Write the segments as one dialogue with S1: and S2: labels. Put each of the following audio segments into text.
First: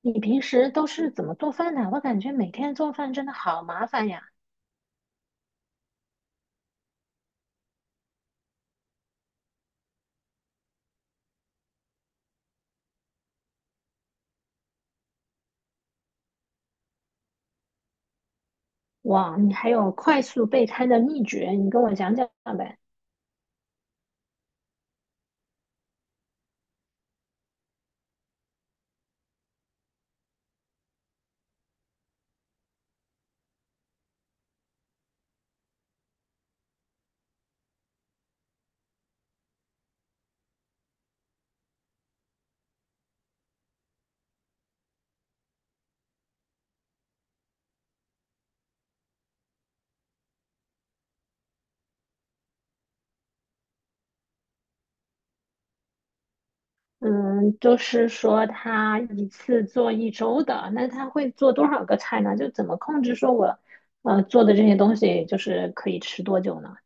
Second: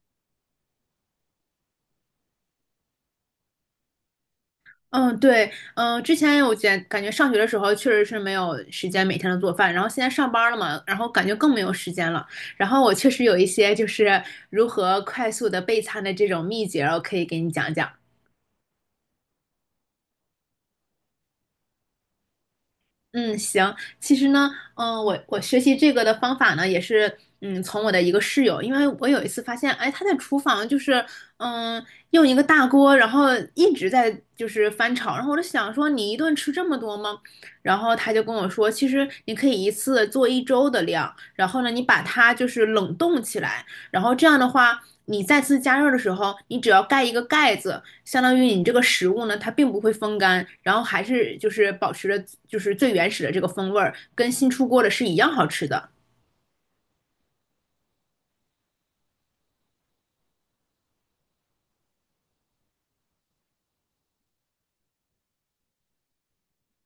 S1: 你平时都是怎么做饭的？我感觉每天做饭真的好麻烦呀。
S2: 嗯，对，之前我感觉上学的时候确实是没有时间每天都做饭，然后现在上班了嘛，然后感觉更没有时间了。然后我确实有一些就是如何快速的备餐的这种秘诀，我可以给你讲讲。
S1: 哇，你还有快速备餐的秘诀，你跟我讲讲呗。
S2: 嗯，行。其实呢，我学习这个的方法呢，也是从我的一个室友，因为我有一次发现，哎，他在厨房就是嗯，用一个大锅，然后一直在就是翻炒，然后我就想说，你一顿吃这么多吗？然后他就跟我说，其实你可以一次做一周的量，然后呢，你把它就是冷冻起来，然后这样的话，你再次加热的时候，你只要盖一个盖子，相当于你这个食物呢，它并不会风干，然后还是就是保持着就是最原始的这个风味儿，跟新出锅的是一样好吃的。
S1: 嗯，就是说他一次做一周的，那他会做多少个菜呢？就怎么控制说我，呃，做的这些东西就是可以吃多久呢？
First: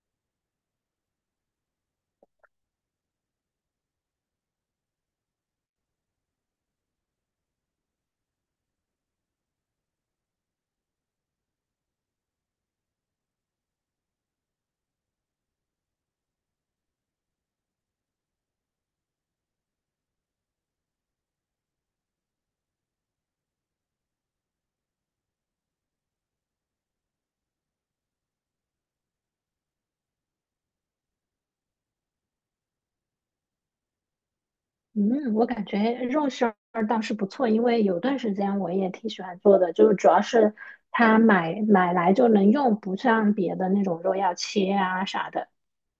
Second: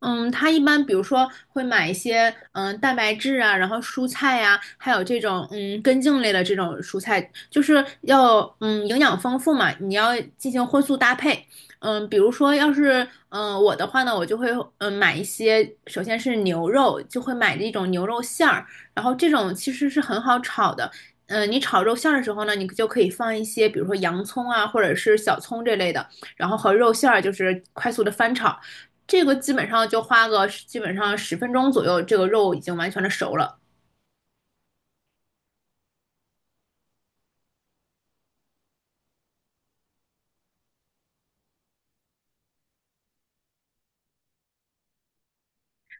S2: 嗯，他一般比如说会买一些蛋白质啊，然后蔬菜呀、还有这种根茎类的这种蔬菜，就是要营养丰富嘛，你要进行荤素搭配。比如说要是我的话呢，我就会买一些，首先是牛肉，就会买这种牛肉馅儿，然后这种其实是很好炒的。你炒肉馅儿的时候呢，你就可以放一些，比如说洋葱啊，或者是小葱这类的，然后和肉馅儿就是快速的翻炒。这个基本上就花个基本上十分钟左右，这个肉已经完全的熟了。
S1: 嗯，我感觉肉馅儿倒是不错，因为有段时间我也挺喜欢做的，就是主要是它买来就能用，不像别的那种肉要切啊啥的。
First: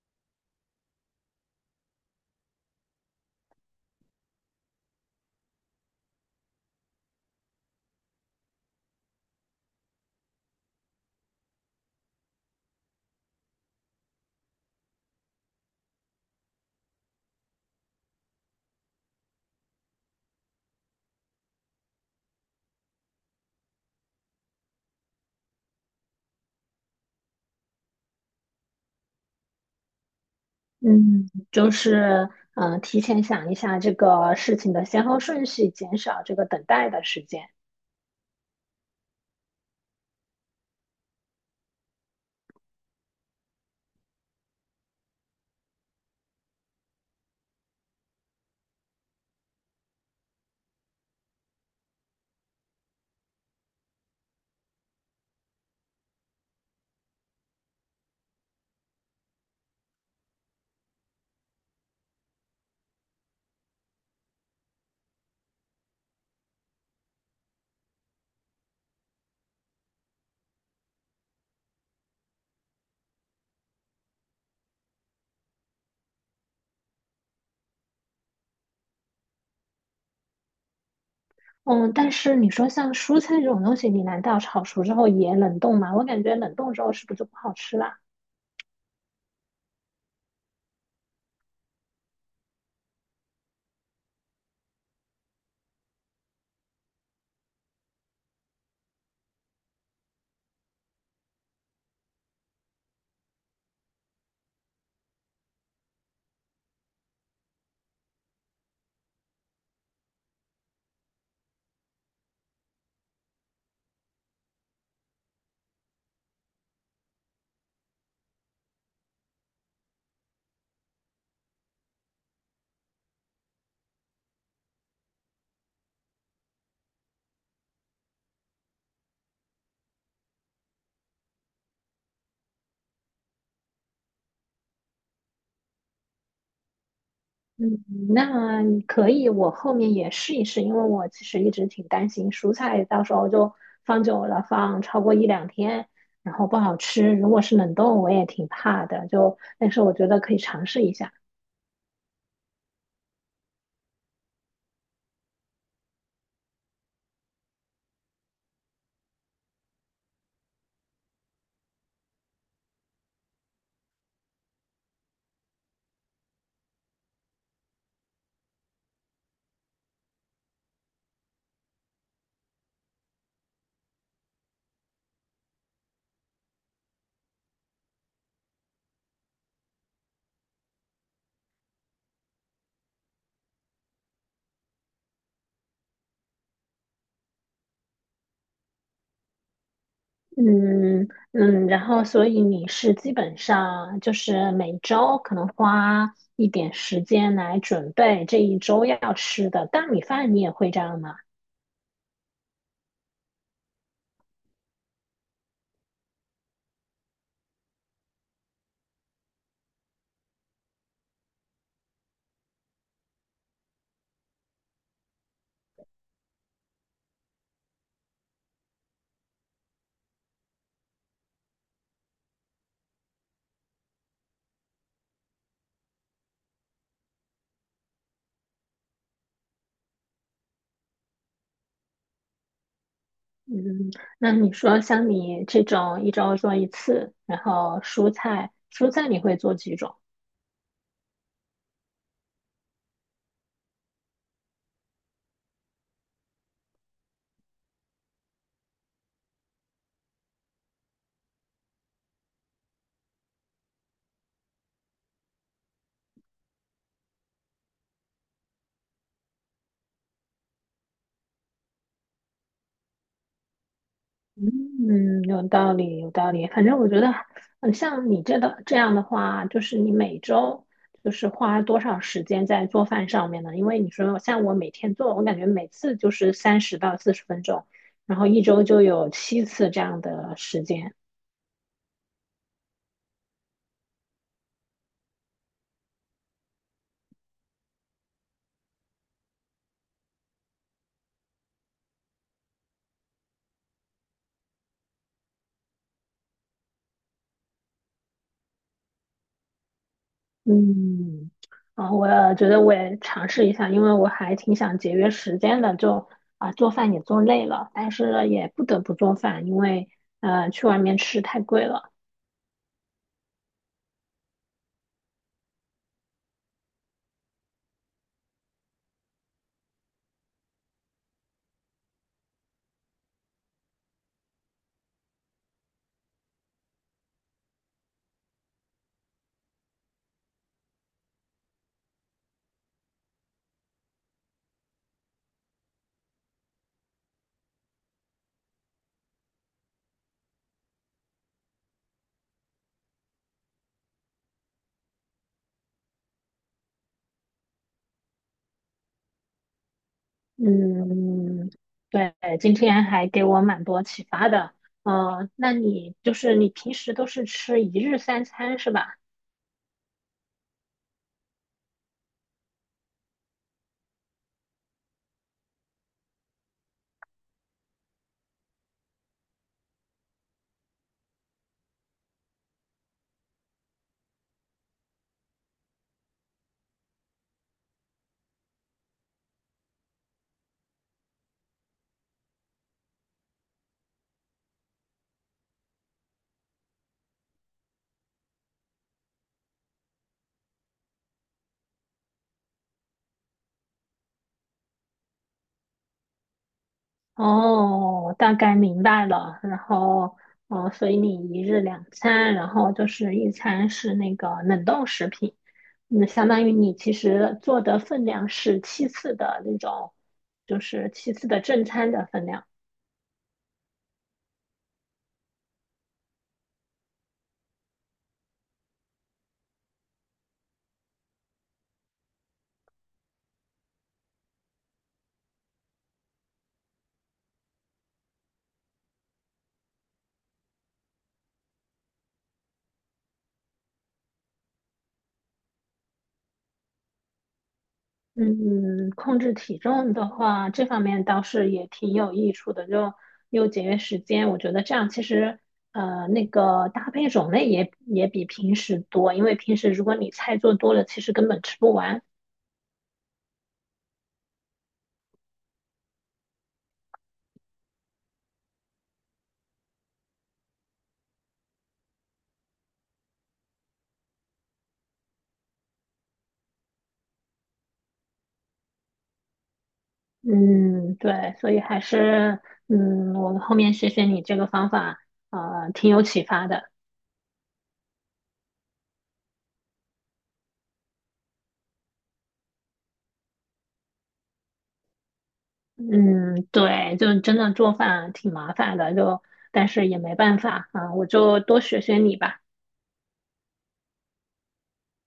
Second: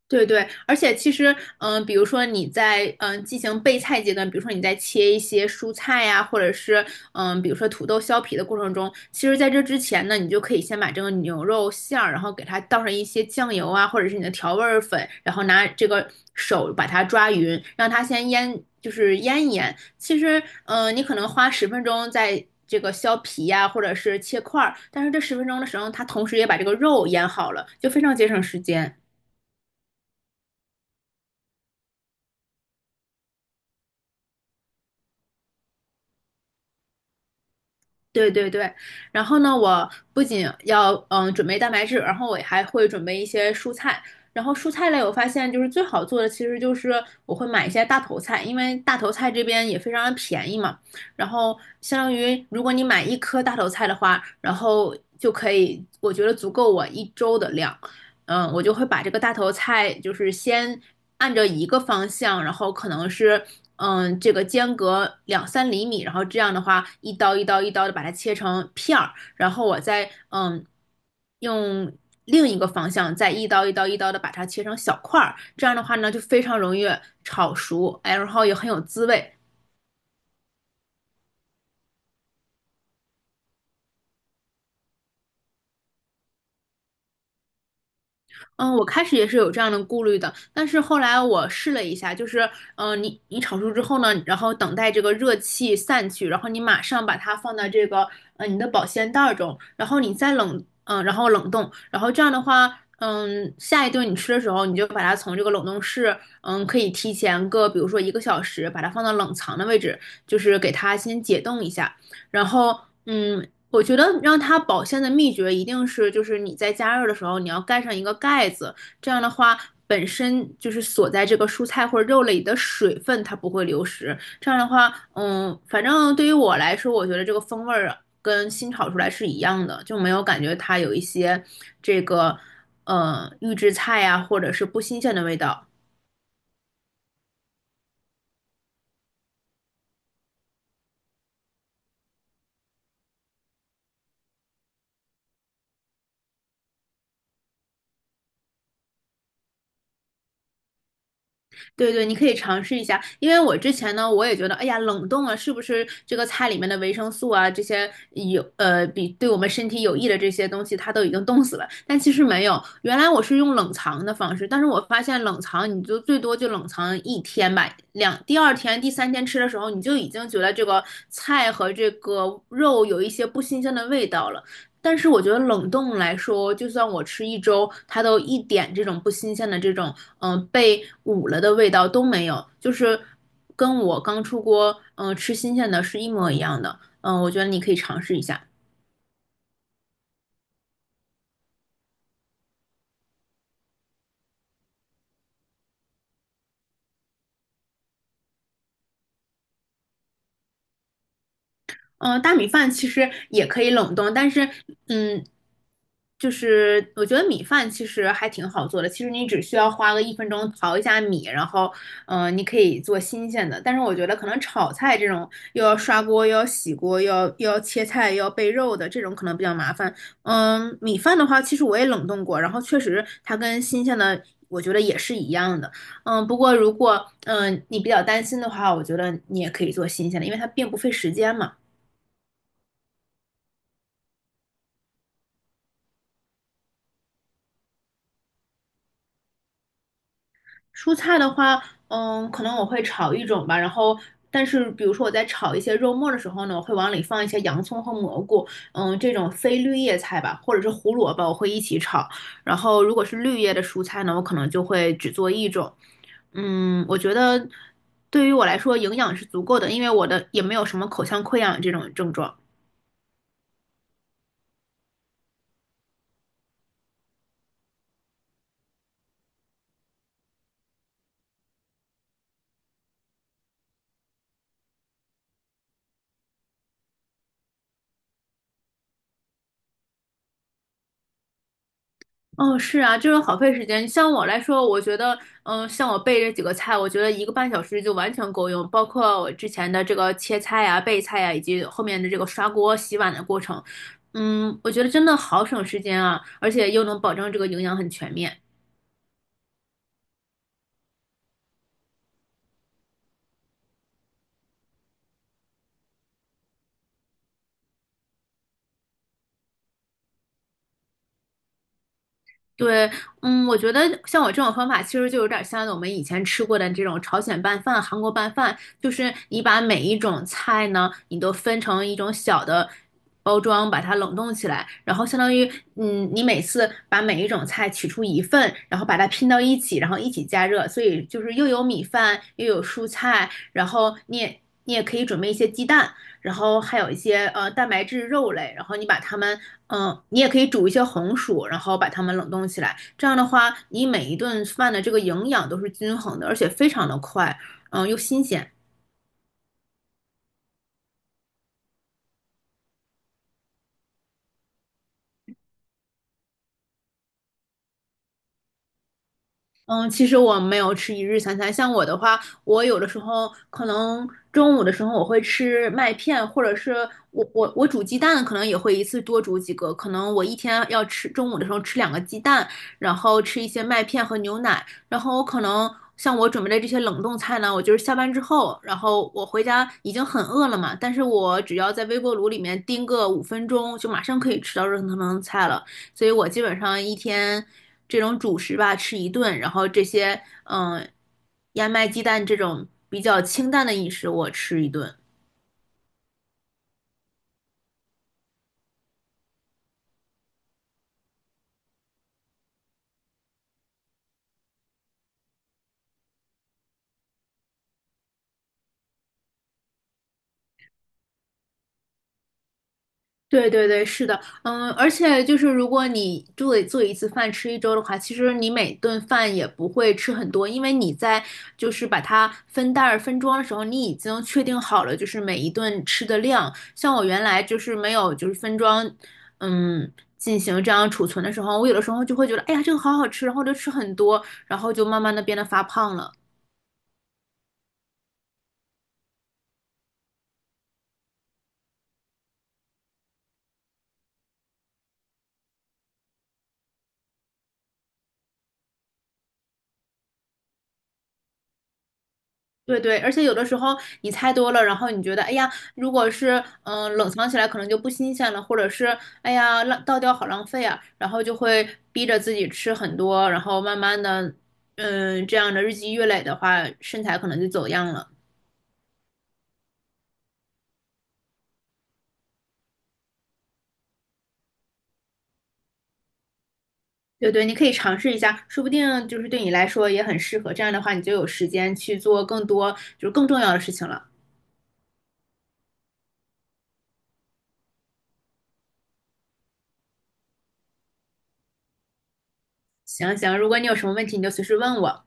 S2: 对对，而且其实，比如说你在进行备菜阶段，比如说你在切一些蔬菜呀、或者是比如说土豆削皮的过程中，其实在这之前呢，你就可以先把这个牛肉馅儿，然后给它倒上一些酱油啊，或者是你的调味儿粉，然后拿这个手把它抓匀，让它先腌，就是腌一腌。其实，你可能花十分钟在这个削皮呀、或者是切块儿，但是这十分钟的时候，它同时也把这个肉腌好了，就非常节省时间。
S1: 嗯，就是提前想一下这个事情的先后顺序，减少这个等待的时间。
S2: 对对对，然后呢，我不仅要准备蛋白质，然后我还会准备一些蔬菜。然后蔬菜类，我发现就是最好做的，其实就是我会买一些大头菜，因为大头菜这边也非常的便宜嘛。然后相当于如果你买一颗大头菜的话，然后就可以，我觉得足够我一周的量。我就会把这个大头菜就是先按着一个方向，然后可能是这个间隔两三厘米，然后这样的话，一刀一刀一刀的把它切成片儿，然后我再用另一个方向再一刀一刀一刀的把它切成小块儿，这样的话呢就非常容易炒熟，哎，然后也很有滋味。
S1: 嗯，但是你说像蔬菜这种东西，你难道炒熟之后也冷冻吗？我感觉冷冻之后是不是就不好吃啦？
S2: 嗯，我开始也是有这样的顾虑的，但是后来我试了一下，就是，你炒熟之后呢，然后等待这个热气散去，然后你马上把它放到这个，你的保鲜袋儿中，然后你再冷冻，然后这样的话，下一顿你吃的时候，你就把它从这个冷冻室，可以提前个，比如说一个小时，把它放到冷藏的位置，就是给它先解冻一下，然后，嗯，我觉得让它保鲜的秘诀一定是，就是你在加热的时候，你要盖上一个盖子，这样的话，本身就是锁在这个蔬菜或者肉类里的水分，它不会流失。这样的话，反正对于我来说，我觉得这个风味儿跟新炒出来是一样的，就没有感觉它有一些这个预制菜呀、或者是不新鲜的味道。
S1: 嗯，那可以，我后面也试一试，因为我其实一直挺担心蔬菜到时候就放久了，放超过一两天，然后不好吃。如果是冷冻，我也挺怕的，就但是我觉得可以尝试一下。
S2: 对对，你可以尝试一下，因为我之前呢，我也觉得，哎呀，冷冻啊，是不是这个菜里面的维生素啊，这些有比对我们身体有益的这些东西，它都已经冻死了。但其实没有，原来我是用冷藏的方式，但是我发现冷藏你就最多就冷藏一天吧，第二天、第三天吃的时候，你就已经觉得这个菜和这个肉有一些不新鲜的味道了。但是我觉得冷冻来说，就算我吃一周，它都一点这种不新鲜的这种，被捂了的味道都没有，就是跟我刚出锅，吃新鲜的是一模一样的。嗯、我觉得你可以尝试一下。
S1: 嗯嗯，然后所以你是基本上就是每周可能花一点时间来准备这一周要吃的大米饭，你也会这样吗？
S2: 嗯、大米饭其实也可以冷冻，但是，嗯，就是我觉得米饭其实还挺好做的，其实你只需要花个一分钟淘一下米，然后，你可以做新鲜的。但是我觉得可能炒菜这种又要刷锅，又要洗锅，又要切菜，又要备肉的这种可能比较麻烦。米饭的话，其实我也冷冻过，然后确实它跟新鲜的，我觉得也是一样的。不过如果你比较担心的话，我觉得你也可以做新鲜的，因为它并不费时间嘛。
S1: 嗯，那你说像你这种一周做一次，然后蔬菜你会做几种？
S2: 蔬菜的话，可能我会炒一种吧，然后，但是比如说我在炒一些肉末的时候呢，我会往里放一些洋葱和蘑菇，这种非绿叶菜吧，或者是胡萝卜，我会一起炒。然后，如果是绿叶的蔬菜呢，我可能就会只做一种。我觉得对于我来说，营养是足够的，因为我的也没有什么口腔溃疡这种症状。
S1: 嗯，有道理，有道理。反正我觉得，嗯，像你这的这样的话，就是你每周就是花多少时间在做饭上面呢？因为你说像我每天做，我感觉每次就是30到40分钟，然后一周就有七次这样的时间。
S2: 哦，是啊，就是好费时间。像我来说，我觉得，像我备这几个菜，我觉得一个半小时就完全够用，包括我之前的这个切菜呀、备菜呀，以及后面的这个刷锅、洗碗的过程。我觉得真的好省时间啊，而且又能保证这个营养很全面。
S1: 嗯，啊，我觉得我也尝试一下，因为我还挺想节约时间的，就做饭也做累了，但是也不得不做饭，因为去外面吃太贵了。
S2: 对，我觉得像我这种方法，其实就有点像我们以前吃过的这种朝鲜拌饭、韩国拌饭，就是你把每一种菜呢，你都分成一种小的包装，把它冷冻起来，然后相当于，你每次把每一种菜取出一份，然后把它拼到一起，然后一起加热，所以就是又有米饭，又有蔬菜，然后你也可以准备一些鸡蛋，然后还有一些蛋白质肉类，然后你把它们，你也可以煮一些红薯，然后把它们冷冻起来。这样的话，你每一顿饭的这个营养都是均衡的，而且非常的快，又新鲜。
S1: 嗯，对，今天还给我蛮多启发的。那你就是你平时都是吃一日三餐是吧？
S2: 嗯，其实我没有吃一日三餐。像我的话，我有的时候可能中午的时候我会吃麦片，或者是我煮鸡蛋，可能也会一次多煮几个。可能我一天要吃中午的时候吃两个鸡蛋，然后吃一些麦片和牛奶。然后我可能像我准备的这些冷冻菜呢，我就是下班之后，然后我回家已经很饿了嘛，但是我只要在微波炉里面叮个5分钟，就马上可以吃到热腾腾的菜了。所以我基本上一天这种主食吧吃一顿，然后这些嗯、呃燕麦鸡蛋这种比较清淡的饮食我吃一顿。
S1: 哦，大概明白了。然后，哦，所以你一日两餐，然后就是一餐是那个冷冻食品，那相当于你其实做的分量是七次的那种，就是七次的正餐的分量。
S2: 对对对，是的，而且就是如果你做一次饭吃一周的话，其实你每顿饭也不会吃很多，因为你在就是把它分袋儿分装的时候，你已经确定好了就是每一顿吃的量。像我原来就是没有就是分装，嗯，进行这样储存的时候，我有的时候就会觉得，哎呀，这个好好吃，然后就吃很多，然后就慢慢的变得发胖了。
S1: 嗯，控制体重的话，这方面倒是也挺有益处的，就又节约时间。我觉得这样其实，呃，那个搭配种类也比平时多，因为平时如果你菜做多了，其实根本吃不完。
S2: 对对，而且有的时候你猜多了，然后你觉得，哎呀，如果是冷藏起来可能就不新鲜了，或者是哎呀倒掉好浪费啊，然后就会逼着自己吃很多，然后慢慢的，这样的日积月累的话，身材可能就走样了。
S1: 嗯，对，所以还是，嗯，我后面学学你这个方法，呃，挺有启发的。
S2: 对对，你可以尝试一下，说不定就是对你来说也很适合。这样的话，你就有时间去做更多就是更重要的事情了。
S1: 嗯，对，就真的做饭挺麻烦的，就但是也没办法啊，我就多学学你吧。
S2: 行行，如果你有什么问题，你就随时问我。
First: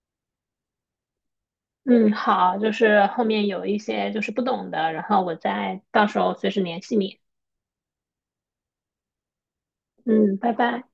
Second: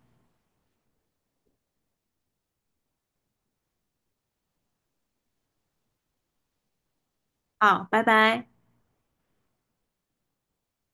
S1: 嗯，好，就是后面有一些就是不懂的，然后我再到时候随时联系你。
S2: 好，拜拜。
S1: 嗯，拜拜。